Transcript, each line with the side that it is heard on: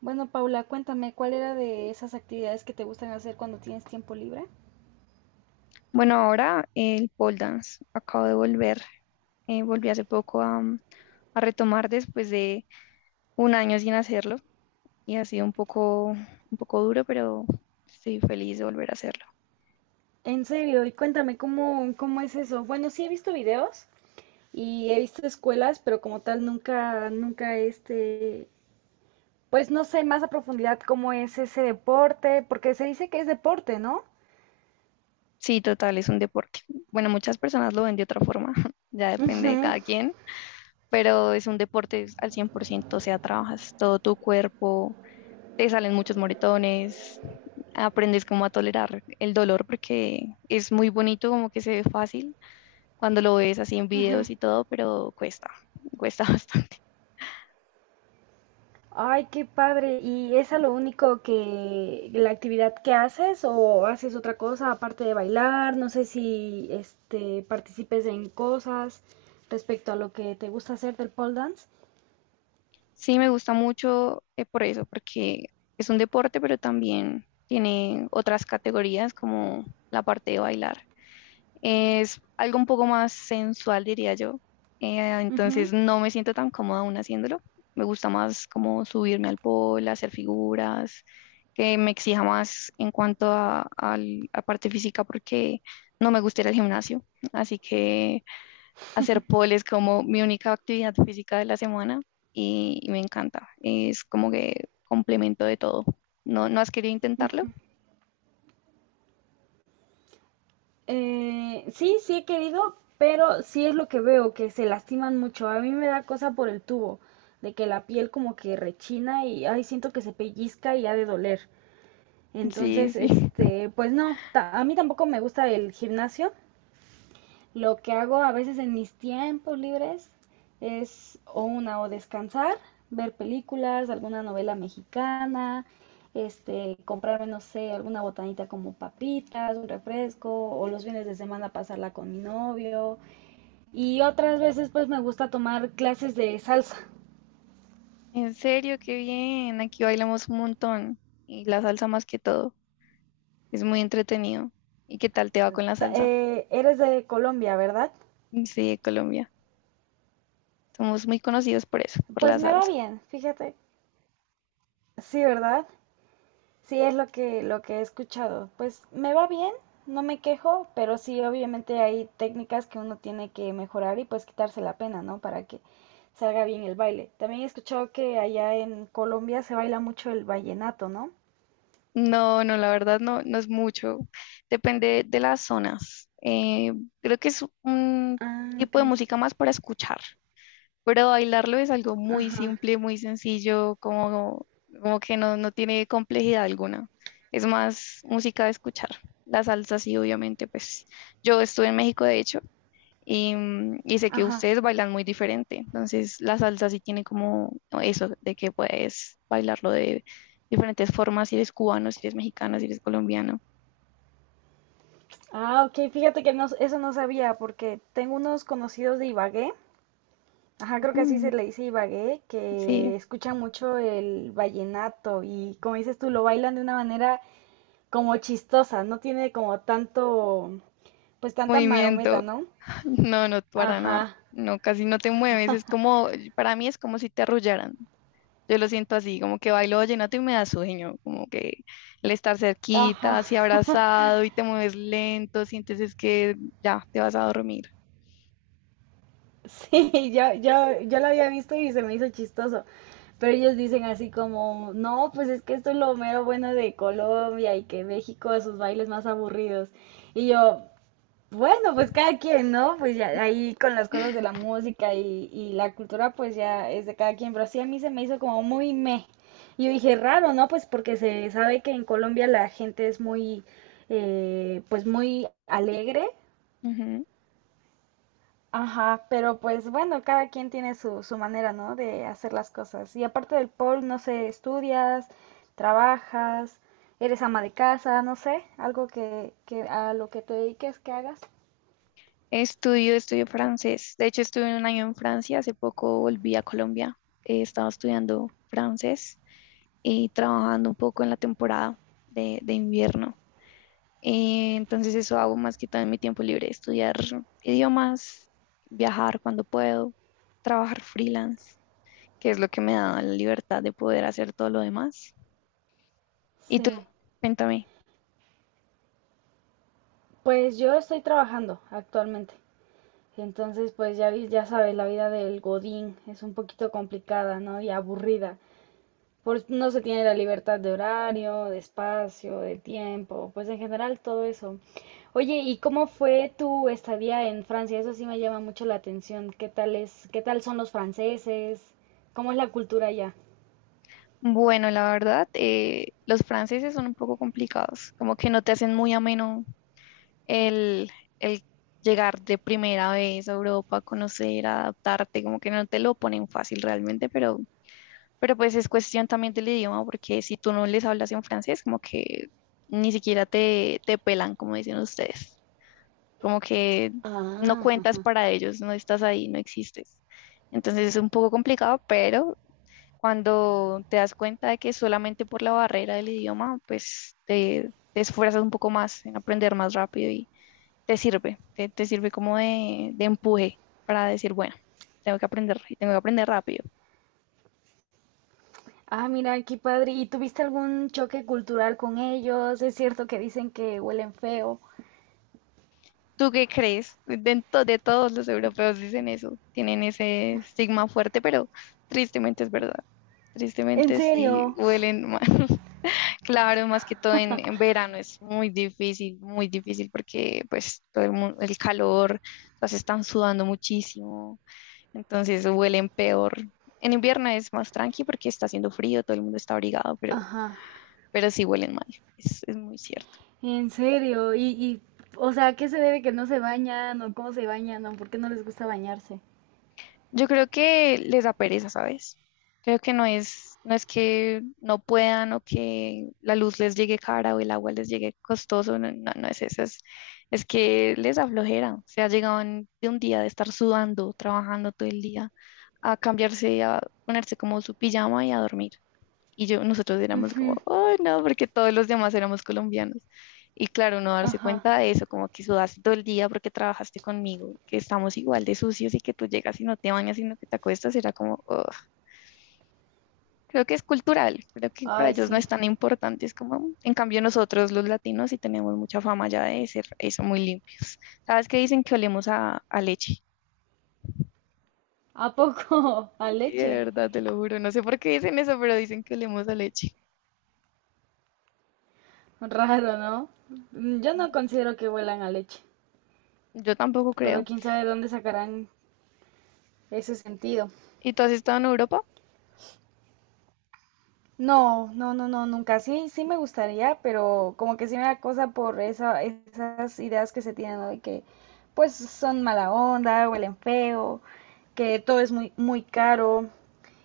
right: Bueno, Paula, cuéntame, ¿cuál era de esas actividades que te gustan hacer cuando tienes tiempo libre?
left: Bueno, ahora el pole dance. Acabo de volver. Volví hace poco a retomar después de un año sin hacerlo y ha sido un poco duro, pero estoy feliz de volver a hacerlo.
right: En serio, y cuéntame, ¿cómo es eso? Bueno, sí he visto videos y he visto escuelas, pero como tal nunca pues no sé más a profundidad cómo es ese deporte, porque se dice que es deporte, ¿no?
left: Sí, total, es un deporte. Bueno, muchas personas lo ven de otra forma, ya depende de
right: Ujú,
left: cada quien, pero es un deporte al 100%, o sea, trabajas todo tu cuerpo, te salen muchos moretones, aprendes cómo a tolerar el dolor porque es muy bonito, como que se ve fácil cuando lo ves así en
right: ujú.
left: videos y todo, pero cuesta, cuesta bastante.
right: Ay, qué padre. ¿Y es a lo único que la actividad que haces o haces otra cosa aparte de bailar? No sé si participes en cosas respecto a lo que te gusta hacer del pole dance.
left: Sí, me gusta mucho por eso, porque es un deporte, pero también tiene otras categorías como la parte de bailar. Es algo un poco más sensual, diría yo.
right: Ujú.
left: Entonces no me siento tan cómoda aún haciéndolo. Me gusta más como subirme al pole, hacer figuras, que me exija más en cuanto a parte física, porque no me gusta ir al gimnasio. Así que hacer pole es como mi única actividad física de la semana y me encanta. Es como que complemento de todo. ¿No, no has querido intentarlo?
right: Sí, sí he querido, pero sí es lo que veo, que se lastiman mucho. A mí me da cosa por el tubo, de que la piel como que rechina y ay, siento que se pellizca y ha de doler.
left: Sí,
right: Entonces,
left: sí.
right: pues no, a mí tampoco me gusta el gimnasio. Lo que hago a veces en mis tiempos libres es o una o descansar, ver películas, alguna novela mexicana, comprarme, no sé, alguna botanita como papitas, un refresco, o los fines de semana pasarla con mi novio. Y otras veces pues me gusta tomar clases de salsa.
left: En serio, qué bien. Aquí bailamos un montón y la salsa más que todo. Es muy entretenido. ¿Y qué tal te va con la salsa?
right: ¿Eres de Colombia, verdad?
left: Sí, Colombia. Somos muy conocidos por eso, por la
right: Pues me va
left: salsa.
right: bien, fíjate. Sí, ¿verdad? Sí, es lo que he escuchado. Pues me va bien, no me quejo, pero sí, obviamente hay técnicas que uno tiene que mejorar y pues quitarse la pena, ¿no? Para que salga bien el baile. También he escuchado que allá en Colombia se baila mucho el vallenato, ¿no?
left: No, no, la verdad no, no es mucho. Depende de las zonas. Creo que es un
right: Ah,
left: tipo
right: ok.
left: de música más para escuchar. Pero bailarlo es algo muy
right: Ajá.
left: simple, muy sencillo, como, como que no, no tiene complejidad alguna. Es más música de escuchar. La salsa sí, obviamente, pues yo estuve en México, de hecho, y sé que
right: Ajá.
left: ustedes bailan muy diferente. Entonces, la salsa sí tiene como eso, de que puedes bailarlo de diferentes formas, si eres cubano, si eres mexicano, si eres colombiano.
right: Ah, ok, fíjate que no, eso no sabía porque tengo unos conocidos de Ibagué, ajá, creo que así
left: Mm,
right: se le dice Ibagué, que
left: sí,
right: escuchan mucho el vallenato y como dices tú, lo bailan de una manera como chistosa, no tiene como tanto, pues tanta marometa,
left: movimiento.
right: ¿no?
left: No, no, para nada.
right: Ajá,
left: No, casi no te mueves. Es como, para mí es como si te arrullaran. Yo lo siento así, como que bailo vallenato y me da sueño, como que el estar
right: ajá.
left: cerquita, así abrazado y te mueves lento, sientes es que ya te vas a dormir.
right: Sí, yo lo había visto y se me hizo chistoso. Pero ellos dicen así como, no, pues es que esto es lo mero bueno de Colombia y que México sus bailes más aburridos. Y yo, bueno, pues cada quien, ¿no? Pues ya ahí con las cosas de la música y la cultura, pues ya es de cada quien. Pero sí a mí se me hizo como muy meh. Y yo dije, raro, ¿no? Pues porque se sabe que en Colombia la gente es pues muy alegre.
left: Ujú.
right: Ajá, pero pues bueno, cada quien tiene su manera, ¿no? De hacer las cosas. Y aparte del pol, no sé, estudias, trabajas, eres ama de casa, no sé, algo que a lo que te dediques que hagas.
left: Estudio, estudio francés. De hecho, estuve un año en Francia, hace poco volví a Colombia. Estaba estudiando francés y trabajando un poco en la temporada de invierno. Entonces eso hago más que todo en mi tiempo libre, estudiar idiomas, viajar cuando puedo, trabajar freelance, que es lo que me da la libertad de poder hacer todo lo demás. ¿Y tú?
right: Sí.
left: Cuéntame.
right: Pues yo estoy trabajando actualmente. Entonces, pues ya, ya sabes, la vida del Godín es un poquito complicada, ¿no? Y aburrida. Por, no se tiene la libertad de horario, de espacio, de tiempo, pues en general todo eso. Oye, ¿y cómo fue tu estadía en Francia? Eso sí me llama mucho la atención. ¿Qué tal es, qué tal son los franceses? ¿Cómo es la cultura allá?
left: Bueno, la verdad, los franceses son un poco complicados, como que no te hacen muy ameno el, el llegar de primera vez a Europa, conocer, adaptarte, como que no te lo ponen fácil realmente, pero, pues es cuestión también del idioma, porque si tú no les hablas en francés, como que ni siquiera te pelan, como dicen ustedes. Como que no
right: Ah,
left: cuentas
right: ajá.
left: para ellos, no estás ahí, no existes. Entonces es un poco complicado, pero cuando te das cuenta de que solamente por la barrera del idioma, pues te esfuerzas un poco más en aprender más rápido y te sirve como de empuje para decir, bueno, tengo que aprender y tengo que aprender rápido.
right: Ah, mira, qué padre. ¿Y tuviste algún choque cultural con ellos? Es cierto que dicen que huelen feo.
left: ¿Tú qué crees? De todos los europeos dicen eso, tienen ese estigma fuerte, pero tristemente es verdad.
right: En
left: Tristemente sí
right: serio,
left: huelen mal. Claro, más que todo en verano es muy difícil porque pues todo el calor, las están sudando muchísimo, entonces huelen peor. En invierno es más tranqui porque está haciendo frío, todo el mundo está abrigado, pero,
right: ajá,
left: pero sí huelen mal, es muy cierto.
right: en serio. O sea, ¿a qué se debe que no se bañan o cómo se bañan o por qué no les gusta bañarse?
left: Yo creo que les da pereza, ¿sabes? Creo que no es que no puedan o que la luz les llegue cara o el agua les llegue costoso, no, no, no es eso, es que les da flojera. O sea, llegaban de un día de estar sudando, trabajando todo el día, a cambiarse, a ponerse como su pijama y a dormir. Y yo, nosotros éramos como,
right: Ujú,
left: oh, no, porque todos los demás éramos colombianos. Y claro, uno darse
right: ajá.
left: cuenta de eso, como que sudaste todo el día porque trabajaste conmigo, que estamos igual de sucios y que tú llegas y no te bañas, sino que te acuestas, era como, "Ugh". Creo que es cultural, creo que para
right: Ay,
left: ellos no
right: sí.
left: es tan importante, es como, "Mm". En cambio nosotros los latinos sí tenemos mucha fama ya de ser eso muy limpio. ¿Sabes qué dicen que olemos a leche?
right: ¿A poco? A
left: Sí, de
right: leche.
left: verdad, te lo juro, no sé por qué dicen eso, pero dicen que olemos a leche.
right: Raro, ¿no? Mm, yo no considero que huelan a leche,
left: Yo tampoco
right: pero
left: creo.
right: quién sabe dónde sacarán ese sentido.
left: ¿Y tú has estado en Europa?
right: No, no, no, no, nunca. Sí, sí me gustaría, pero como que sí me da cosa por esas ideas que se tienen, ¿no? De que pues son mala onda, huelen feo, que todo es muy caro.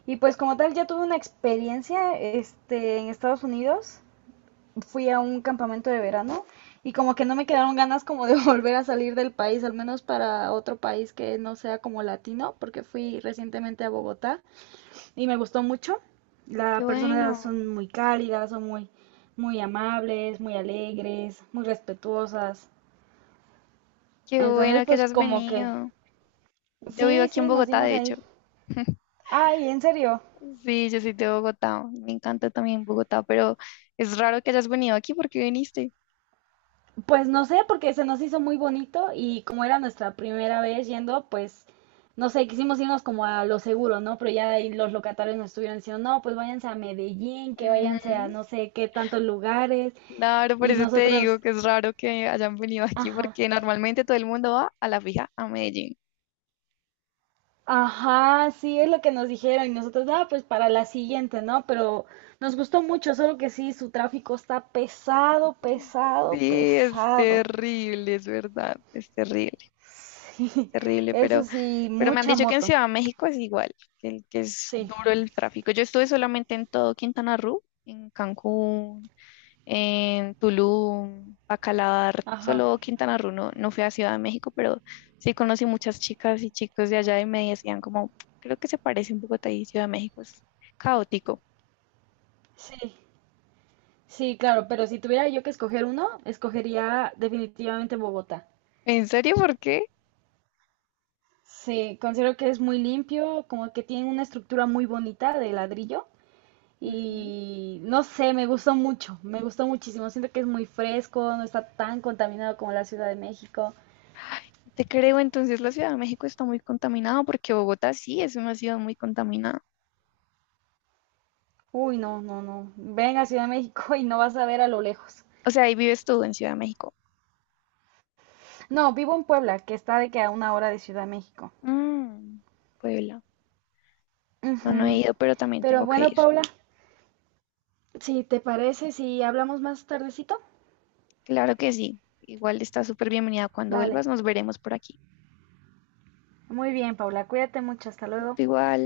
right: Y pues como tal, ya tuve una experiencia, en Estados Unidos. Fui a un campamento de verano y como que no me quedaron ganas como de volver a salir del país, al menos para otro país que no sea como latino, porque fui recientemente a Bogotá y me gustó mucho.
left: Qué
right: Las personas son
left: bueno.
right: muy cálidas, muy amables, muy alegres, muy respetuosas.
left: Qué
right: Entonces,
left: bueno que
right: pues
left: hayas
right: como que
left: venido. Yo vivo
right: sí,
left: aquí en
right: sí, nos
left: Bogotá,
right: dimos
left: de hecho.
right: ahí. Ay, en serio.
left: Sí, yo soy de Bogotá. Me encanta también Bogotá, pero es raro que hayas venido aquí porque viniste.
right: Pues no sé, porque se nos hizo muy bonito y como era nuestra primera vez yendo, pues no sé, quisimos irnos como a lo seguro, ¿no? Pero ya ahí los locatarios nos estuvieron diciendo, no, pues váyanse a Medellín, que váyanse a
left: Ujú.
right: no sé qué tantos lugares.
left: Claro, por
right: Y
left: eso te
right: nosotros,
left: digo que es raro que hayan venido aquí
right: ajá,
left: porque normalmente todo el mundo va a la fija a Medellín.
right: ajá, sí, es lo que nos dijeron y nosotros, ah, pues para la siguiente, ¿no? Pero nos gustó mucho, solo que sí, su tráfico está pesado, pesado,
left: Sí, es
right: pesado.
left: terrible, es verdad, es
right: Sí,
left: terrible,
right: eso sí,
left: pero me han
right: mucha
left: dicho que en
right: moto.
left: Ciudad de México es igual, que es
right: Sí,
left: duro el tráfico. Yo estuve solamente en todo Quintana Roo, en Cancún, en Tulum, Bacalar,
right: ajá,
left: solo Quintana Roo, no, no fui a Ciudad de México, pero sí conocí muchas chicas y chicos de allá y me decían como, creo que se parece un poco a y Ciudad de México es caótico.
right: sí, sí, claro, pero si tuviera yo que escoger uno, escogería definitivamente Bogotá.
left: ¿En serio? ¿Por qué?
right: Sí, considero que es muy limpio, como que tiene una estructura muy bonita de ladrillo.
left: Ujú.
right: Y no sé, me gustó mucho, me gustó muchísimo. Siento que es muy fresco, no está tan contaminado como la Ciudad de México.
left: Te creo, entonces la Ciudad de México está muy contaminada porque Bogotá sí es una ciudad muy contaminada.
right: Uy, no, no, no. Ven a Ciudad de México y no vas a ver a lo lejos.
left: O sea, ahí vives tú en Ciudad de México.
right: No, vivo en Puebla, que está de que a una hora de Ciudad de México.
left: Mm, Puebla. No, no he
right: Ujú.
left: ido, pero también
right: Pero
left: tengo que
right: bueno,
left: ir.
right: Paula, si te parece, si hablamos más tardecito.
left: Claro que sí. Igual está súper bienvenida. Cuando
right: Vale.
left: vuelvas, nos veremos por aquí.
right: Muy bien, Paula, cuídate mucho, hasta luego.
left: Tú igual.